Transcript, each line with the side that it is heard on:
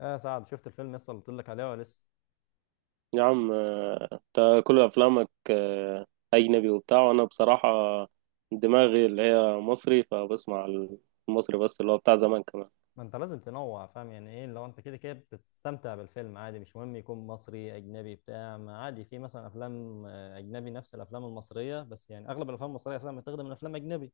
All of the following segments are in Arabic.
left: يا سعد شفت الفيلم لسه اللي قلت لك عليه ولا لسه؟
right: يا عم انت كل افلامك اجنبي وبتاع، وانا بصراحه دماغي اللي هي مصري فبسمع المصري، بس اللي هو بتاع زمان كمان.
left: ما انت لازم تنوع، فاهم يعني ايه؟ لو انت كده كده بتستمتع بالفيلم عادي، مش مهم يكون مصري اجنبي بتاع، ما عادي في مثلا افلام اجنبي نفس الافلام المصريه، بس يعني اغلب الافلام المصريه اصلا بتخدم من افلام اجنبي،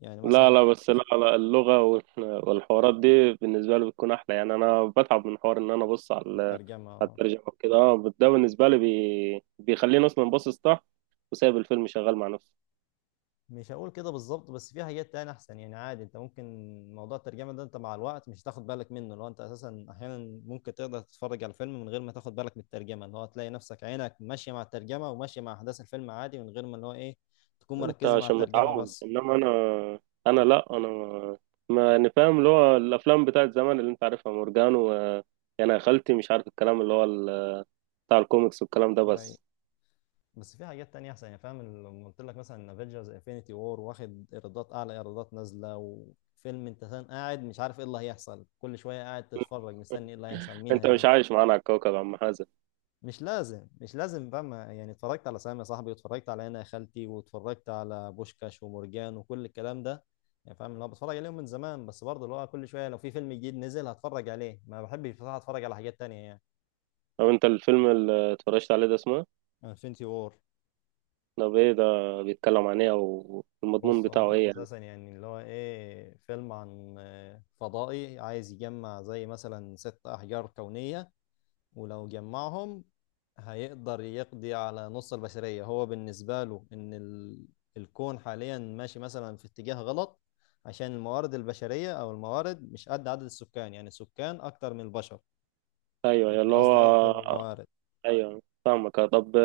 left: يعني
right: لا
left: مثلا.
right: لا، بس لا لا، اللغه والحوارات دي بالنسبه لي بتكون احلى، يعني انا بتعب من حوار ان انا ابص على
left: الترجمه
right: الترجمه وكده. اه، ده بالنسبه لي بيخليني اصلا باصص تحت وسايب الفيلم شغال مع نفسه.
left: مش هقول كده بالظبط، بس في حاجات تانية احسن، يعني عادي انت ممكن موضوع الترجمه ده انت مع الوقت مش هتاخد بالك منه، لو انت اساسا احيانا ممكن تقدر تتفرج على الفيلم من غير ما تاخد بالك من الترجمه، اللي هو تلاقي نفسك عينك ماشيه مع الترجمه وماشيه مع احداث الفيلم عادي من غير ما اللي هو ايه تكون
right: انت
left: مركزه مع
right: عشان
left: الترجمه
right: متعود،
left: بس.
right: انما انا لا، انا يعني فاهم اللي هو الافلام بتاعت زمان اللي انت عارفها، مورجانو يعني. يا خالتي، مش عارف الكلام بتاع الكوميكس والكلام ده
left: أي.
right: بس.
left: بس في حاجات تانية احسن، يعني فاهم لما قلت لك مثلا افنجرز انفينيتي وور، واخد ايرادات اعلى ايرادات نازله، وفيلم انت قاعد مش عارف ايه اللي هيحصل، كل شويه قاعد تتفرج مستني ايه اللي هيحصل مين
right: انت
left: هي.
right: مش عايش معانا على الكوكب يا عم حازم.
left: مش لازم مش لازم بقى، يعني اتفرجت على سامي يا صاحبي، واتفرجت على انا يا خالتي، واتفرجت على بوشكاش ومرجان وكل الكلام ده، يعني فاهم اللي هو بتفرج عليهم من زمان، بس برضه اللي هو كل شويه لو في فيلم جديد نزل هتفرج عليه، ما بحبش بصراحه اتفرج على حاجات تانية يعني.
right: طب انت الفيلم اللي اتفرجت عليه ده اسمه
left: انفينيتي وور.
right: ده ايه ده؟ بيتكلم عن ايه، او المضمون
left: بص
right: بتاعه
left: هم
right: ايه يعني؟
left: اساسا يعني اللي هو ايه فيلم عن فضائي عايز يجمع زي مثلا ست احجار كونيه، ولو جمعهم هيقدر يقضي على نص البشرية، هو بالنسبة له إن ال... الكون حاليا ماشي مثلا في اتجاه غلط، عشان الموارد البشرية أو الموارد مش قد عدد السكان، يعني السكان أكتر من البشر.
right: ايوه
left: إيه،
right: اللي
left: قصدي أكتر من
right: هو،
left: الموارد.
right: ايوه فاهمك. طب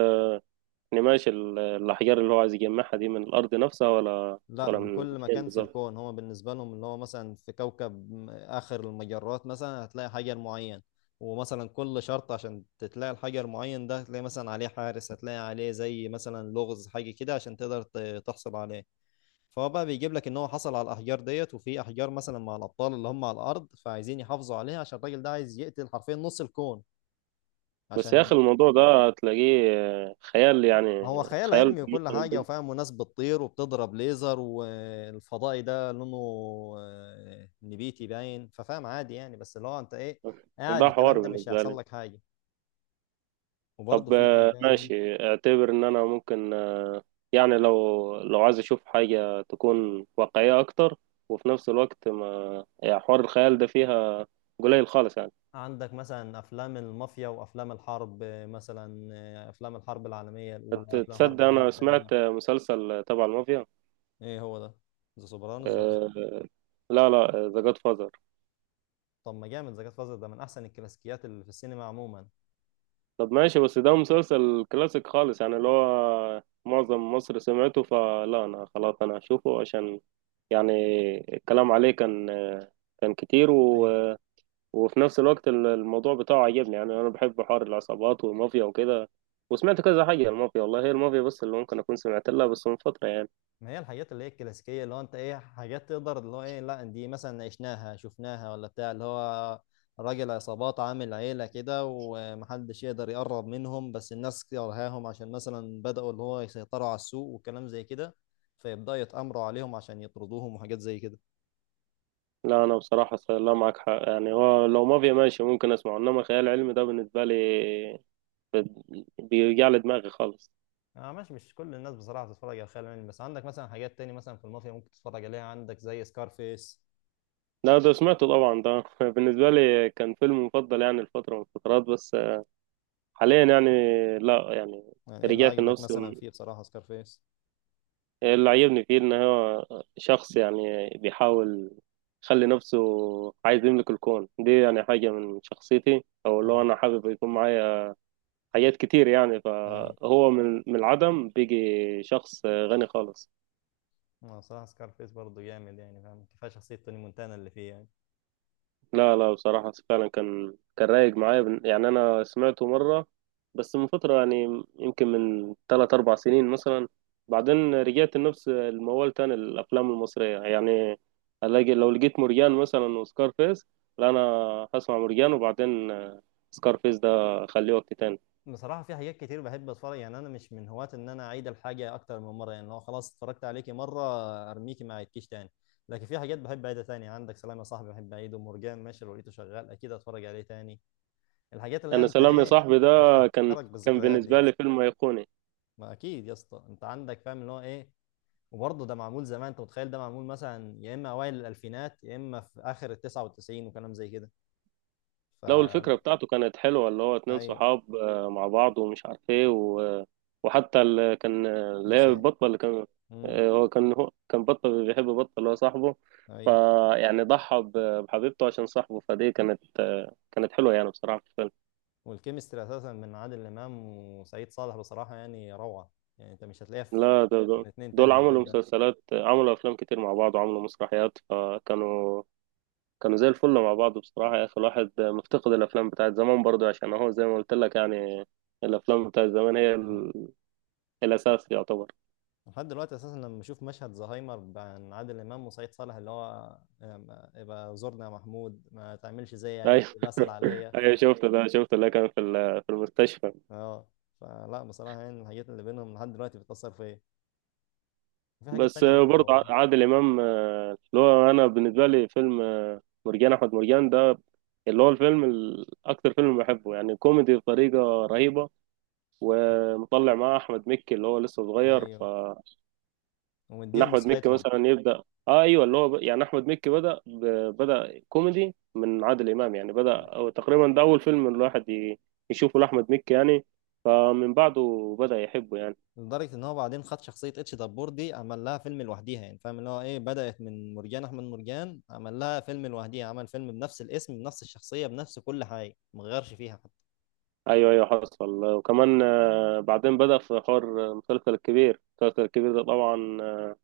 right: يعني ماشي الاحجار اللي هو عايز يجمعها دي من الارض نفسها ولا،
left: لا
right: ولا
left: من
right: من
left: كل
right: فين
left: مكان في
right: بالظبط؟
left: الكون، هو بالنسبة لهم اللي هو مثلا في كوكب آخر المجرات مثلا هتلاقي حجر معين. ومثلا كل شرط عشان تلاقي الحجر معين ده هتلاقي مثلا عليه حارس، هتلاقي عليه زي مثلا لغز حاجة كده عشان تقدر تحصل عليه. فهو بقى بيجيب لك ان هو حصل على الاحجار ديت، وفي احجار مثلا مع الابطال اللي هم على الارض فعايزين يحافظوا عليها، عشان الراجل ده عايز يقتل حرفيا نص الكون،
right: بس يا اخي،
left: عشان.
right: الموضوع ده هتلاقيه خيال، يعني
left: ما هو خيال
right: خيال.
left: علمي وكل حاجه وفاهم، وناس بتطير وبتضرب ليزر، والفضائي ده لونه نبيتي باين، ففاهم عادي يعني، بس اللي هو انت ايه
right: ده
left: قاعد
right: حوار
left: الكلام ده مش
right: بالنسبة
left: هيحصل
right: لي.
left: لك حاجه. وبرضه
right: طب
left: في ايه تاني؟
right: ماشي، اعتبر ان انا ممكن يعني لو عايز اشوف حاجة تكون واقعية اكتر، وفي نفس الوقت ما يعني حوار الخيال ده فيها قليل خالص يعني.
left: عندك مثلا افلام المافيا وافلام الحرب، مثلا افلام الحرب العالميه الاولى، افلام الحرب
right: تصدق
left: العالميه
right: انا
left: الثانيه.
right: سمعت مسلسل تبع المافيا.
left: ايه هو ده؟ ذا سوبرانوس ولا
right: آه،
left: إيه؟
right: لا لا، ذا جاد.
left: طب ما جامد، ذا جاد فازر ده من احسن الكلاسيكيات اللي في السينما عموما.
right: طب ماشي، بس ده مسلسل كلاسيك خالص، يعني اللي هو معظم مصر سمعته، فلا انا خلاص، انا هشوفه عشان يعني الكلام عليه كان كتير
left: اي.
right: وفي نفس الوقت الموضوع بتاعه عجبني، يعني انا بحب حوار العصابات والمافيا وكده. وسمعت كذا حاجة المافيا، والله هي المافيا بس اللي ممكن أكون سمعت لها، بس من فترة يعني.
left: ما هي الحاجات اللي هي الكلاسيكيه اللي هو انت ايه حاجات تقدر اللي هو ايه لا دي مثلا عشناها شفناها، ولا بتاع اللي هو راجل عصابات عامل عيله كده ومحدش يقدر يقرب منهم، بس الناس كرهاهم عشان مثلا بداوا اللي هو يسيطروا على السوق وكلام زي كده، فيبداوا يتامروا عليهم عشان يطردوهم وحاجات زي كده.
right: لا أنا بصراحة لا، معك حق يعني. هو لو مافيا ماشي ممكن أسمعه، إنما خيال علمي ده بالنسبة لي بيوجع لي دماغي خالص.
left: اه ماشي، مش كل الناس بصراحه بتتفرج على الخيال العلمي، بس عندك مثلا حاجات تاني، مثلا في المافيا ممكن تتفرج عليها، عندك زي سكارفيس.
right: لا ده سمعته طبعا، ده بالنسبة لي كان فيلم مفضل، يعني الفترة من الفترات، بس حاليا يعني لا يعني.
left: يعني ايه اللي
right: رجعت
left: عاجبك
right: لنفسه.
left: مثلا فيه بصراحة سكارفيس؟
right: اللي عجبني فيه إن هو شخص، يعني بيحاول يخلي نفسه، عايز يملك الكون، دي يعني حاجة من شخصيتي، أو اللي هو
left: اي.
right: أنا حابب يكون معايا حاجات كتير يعني.
left: اي.
right: فهو من العدم بيجي شخص غني خالص.
left: أنا بصراحة سكارفيس برضه جامد، يعني فاهم كفاية شخصية توني مونتانا اللي فيه يعني.
right: لا لا، بصراحة فعلا كان رايق معايا، يعني أنا سمعته مرة، بس من فترة يعني، يمكن من 3 4 سنين مثلا. بعدين رجعت لنفس الموال تاني الأفلام المصرية يعني. ألاقي لو لقيت مرجان مثلا وسكارفيس، لا أنا هسمع مرجان، وبعدين سكارفيس ده أخليه وقت تاني.
left: بصراحة في حاجات كتير بحب اتفرج، يعني انا مش من هواة ان انا اعيد الحاجة اكتر من مرة، يعني لو خلاص اتفرجت عليكي مرة ارميكي ما اعيدكيش تاني. لكن في حاجات بحب اعيدها تاني، عندك سلام يا صاحبي بحب اعيده، مرجان ماشي لو لقيته شغال اكيد اتفرج عليه تاني. الحاجات اللي هي
right: أنا
left: انت
right: سلام يا
left: ايه
right: صاحبي ده كان
left: بتفكرك
right: كان
left: بالذكريات دي.
right: بالنسبة لي فيلم أيقوني.
left: ما اكيد يا اسطى انت عندك، فاهم اللي هو ايه. وبرضه ده معمول زمان، انت متخيل ده معمول مثلا يا اما اوائل الالفينات، يا اما في اخر ال 99 وكلام زي كده،
right: لو الفكرة
left: فلا.
right: بتاعته كانت حلوة، اللي هو اتنين
left: ايوه.
right: صحاب مع بعض ومش عارف ايه وحتى اللي كان اللي هي
left: الخيال.
right: البطة اللي كان،
left: امم
right: هو كان بطة بيحب بطة اللي هو صاحبه.
left: ايوه.
right: فيعني ضحى بحبيبته عشان صاحبه، فدي كانت كانت حلوة يعني بصراحة في الفيلم.
left: والكيمستري اساسا من عادل امام وسعيد صالح بصراحه يعني روعه، يعني انت مش هتلاقيها في
right: لا دول, دول
left: من اتنين
right: دول
left: تاني من
right: عملوا
left: الجيل ده.
right: مسلسلات، عملوا أفلام كتير مع بعض، وعملوا مسرحيات، فكانوا زي الفل مع بعض بصراحة. يا أخي، الواحد مفتقد الأفلام بتاعت زمان برضو، عشان هو زي ما قلت لك يعني، الأفلام بتاعت زمان هي
left: ايوه.
right: الأساس يعتبر.
left: لحد دلوقتي اساسا لما بشوف مشهد زهايمر بين عادل امام وسعيد صالح، اللي هو يبقى زورنا يا محمود ما تعملش زي عيالي
right: أيوة،
left: بسأل عليا.
right: أيوة شفت ده، شفت اللي كان في المستشفى.
left: اه. فلا بصراحه يعني الحاجات اللي بينهم لحد دلوقتي بتأثر فيا. في حاجات
right: بس
left: تانية برضه
right: برضه
left: والله.
right: عادل إمام، اللي هو أنا بالنسبة لي فيلم، مرجان أحمد مرجان ده اللي هو الفيلم أكتر فيلم بحبه، يعني كوميدي بطريقة رهيبة، ومطلع معاه أحمد مكي اللي هو لسه صغير.
left: ايوه.
right: ان
left: ومديهم
right: احمد مكي
left: مساحتهم.
right: مثلا يبدا. اه ايوه اللي هو يعني احمد مكي بدا كوميدي من عادل امام، يعني بدا، أو تقريبا ده اول فيلم الواحد يشوفه لاحمد مكي يعني، فمن بعده بدا يحبه يعني.
left: لدرجة ان هو بعدين خد شخصية اتش دبور دي عمل لها فيلم لوحديها، يعني فاهم اللي هو ايه بدأت من مرجان احمد مرجان، عمل لها فيلم لوحديها، عمل فيلم بنفس الاسم بنفس الشخصية بنفس كل حاجة، ما غيرش فيها حتى
right: ايوه ايوه حصل. وكمان بعدين بدا في حوار المسلسل الكبير، المسلسل الكبير ده طبعا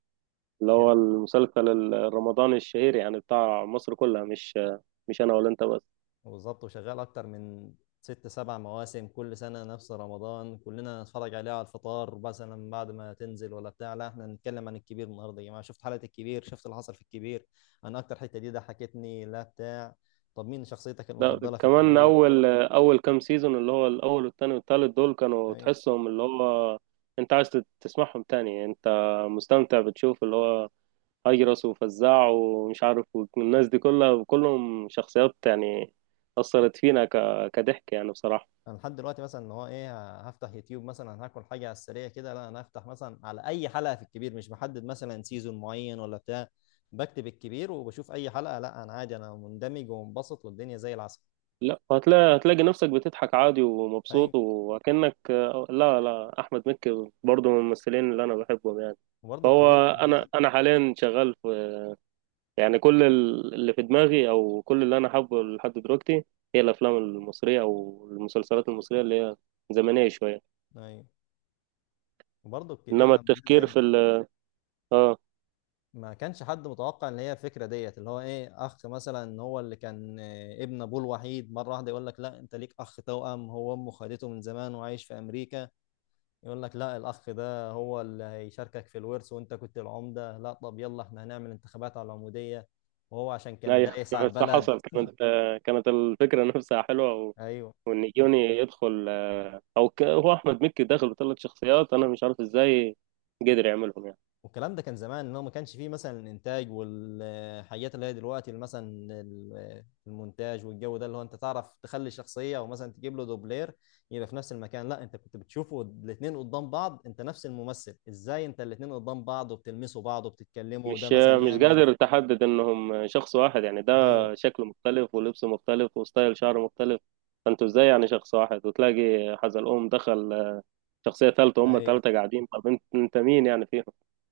right: اللي هو
left: يعني.
right: المسلسل الرمضاني الشهير، يعني بتاع مصر كلها، مش مش انا ولا انت بس.
left: بالظبط. وشغال اكتر من ست سبع مواسم، كل سنه نفس رمضان كلنا نتفرج عليها على الفطار، مثلا بعد ما تنزل ولا بتاع، لا احنا نتكلم عن الكبير النهارده يا جماعه، شفت حلقه الكبير؟ شفت اللي حصل في الكبير؟ انا اكتر حته دي ضحكتني لا بتاع. طب مين شخصيتك
right: لا،
left: المفضله في
right: كمان
left: الكبير؟
right: اول كام سيزون اللي هو الاول والتاني والتالت، دول كانوا
left: اي.
right: تحسهم اللي هو انت عايز تسمعهم تاني، انت مستمتع بتشوف اللي هو هجرس وفزاع ومش عارف، والناس دي كلها، كلهم شخصيات يعني اثرت فينا كضحك يعني بصراحة.
left: انا لحد دلوقتي مثلا اللي هو ايه هفتح يوتيوب مثلا هاكل حاجه على السريع كده، لا انا هفتح مثلا على اي حلقه في الكبير، مش بحدد مثلا سيزون معين ولا بتاع، بكتب الكبير وبشوف اي حلقه، لا انا عادي انا مندمج ومنبسط والدنيا زي العسل.
right: لا هتلاقي، نفسك بتضحك عادي
left: ايوه.
right: ومبسوط وكأنك. لا لا، احمد مكي برضه من الممثلين اللي انا بحبهم يعني.
left: وبرضه الكبير
right: فهو
left: لما
right: انا
left: نزل.
right: انا حاليا شغال، يعني كل اللي في دماغي، او كل اللي انا حابه لحد دلوقتي هي الافلام المصريه او المسلسلات المصريه اللي هي زمنيه شويه،
left: ايوه. وبرضه الكبير
right: انما
left: لما
right: التفكير
left: نزل
right: في ال، اه،
left: ما كانش حد متوقع ان هي الفكره ديت اللي هو ايه اخ، مثلا هو اللي كان ابن ابوه الوحيد، مره واحده يقول لك لا انت ليك اخ توأم، هو امه خدته من زمان وعايش في امريكا. يقول لك لا الاخ ده هو اللي هيشاركك في الورث، وانت كنت العمده، لا طب يلا احنا هنعمل انتخابات على العموديه، وهو عشان كان
right: ايوه.
left: دايس على
right: صح
left: البلد.
right: حصل. كانت الفكره نفسها حلوه
left: ايوه.
right: وان يوني يدخل، هو احمد مكي داخل بثلاث شخصيات، انا مش عارف ازاي قدر يعملهم يعني.
left: والكلام ده كان زمان ان هو ما كانش فيه مثلا الانتاج والحاجات اللي هي دلوقتي، اللي مثلا المونتاج والجو ده اللي هو انت تعرف تخلي شخصيه، او مثلا تجيب له دوبلير يبقى في نفس المكان، لا انت كنت بتشوفه الاثنين قدام بعض، انت نفس الممثل ازاي انت الاثنين قدام بعض وبتلمسوا بعض وبتتكلموا، وده
right: مش
left: مثلا
right: مش
left: يعمل.
right: قادر تحدد انهم شخص واحد يعني، ده
left: ايوه.
right: شكله مختلف ولبسه مختلف وستايل شعره مختلف، فانتوا ازاي يعني شخص واحد، وتلاقي حزلقوم دخل، شخصية ثالثة، هم
left: ايوه.
right: ثلاثة قاعدين، طب انت مين يعني فيهم؟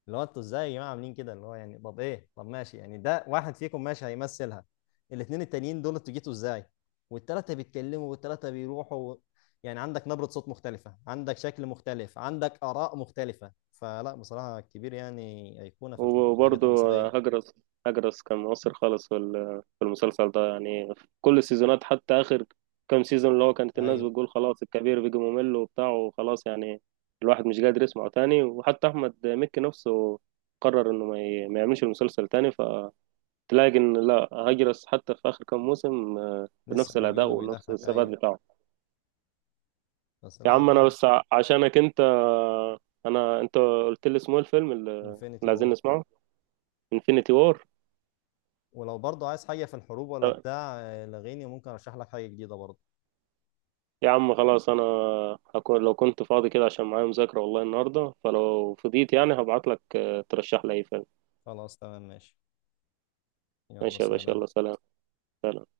left: اللي هو انتوا ازاي يا جماعه عاملين كده، اللي هو يعني طب ايه، طب ماشي يعني ده واحد فيكم ماشي هيمثلها، الاثنين التانيين دول انتوا جيتوا ازاي؟ والثلاثه بيتكلموا والثلاثه بيروحوا و... يعني عندك نبره صوت مختلفه، عندك شكل مختلف، عندك اراء مختلفه، فلا بصراحه كبير يعني ايقونه في الحاجات
right: وبرضه
left: المصريه.
right: هجرس، كان مؤثر خالص في المسلسل ده، يعني في كل السيزونات حتى آخر كام سيزون اللي هو كانت الناس
left: ايوه.
right: بتقول خلاص الكبير بيجي ممل وبتاع، وخلاص يعني الواحد مش قادر يسمعه تاني، وحتى أحمد مكي نفسه قرر إنه ما يعملش المسلسل تاني، فتلاقي إن لا، هجرس حتى في آخر كام موسم
left: لسه
right: بنفس الأداء
left: موجود
right: ونفس
left: وبيضحك.
right: الثبات
left: ايوه.
right: بتاعه.
left: بس
right: يا
left: لا
right: عم انا
left: والله.
right: بس عشانك انت، انا انت قلت لي اسمه إيه الفيلم اللي،
left: انفينيتي
right: اللي عايزين
left: اوفر.
right: نسمعه، انفينيتي وور.
left: ولو برضه عايز حاجه في الحروب ولا بتاع، لغيني ممكن ارشح لك حاجه جديده برضه.
right: يا عم خلاص، انا هكون لو كنت فاضي كده عشان معايا مذاكرة والله النهاردة، فلو فضيت يعني هبعت لك ترشح لي اي فيلم.
left: خلاص تمام ماشي. يلا
right: ماشي يا باشا،
left: سلام.
right: يلا سلام. سلام.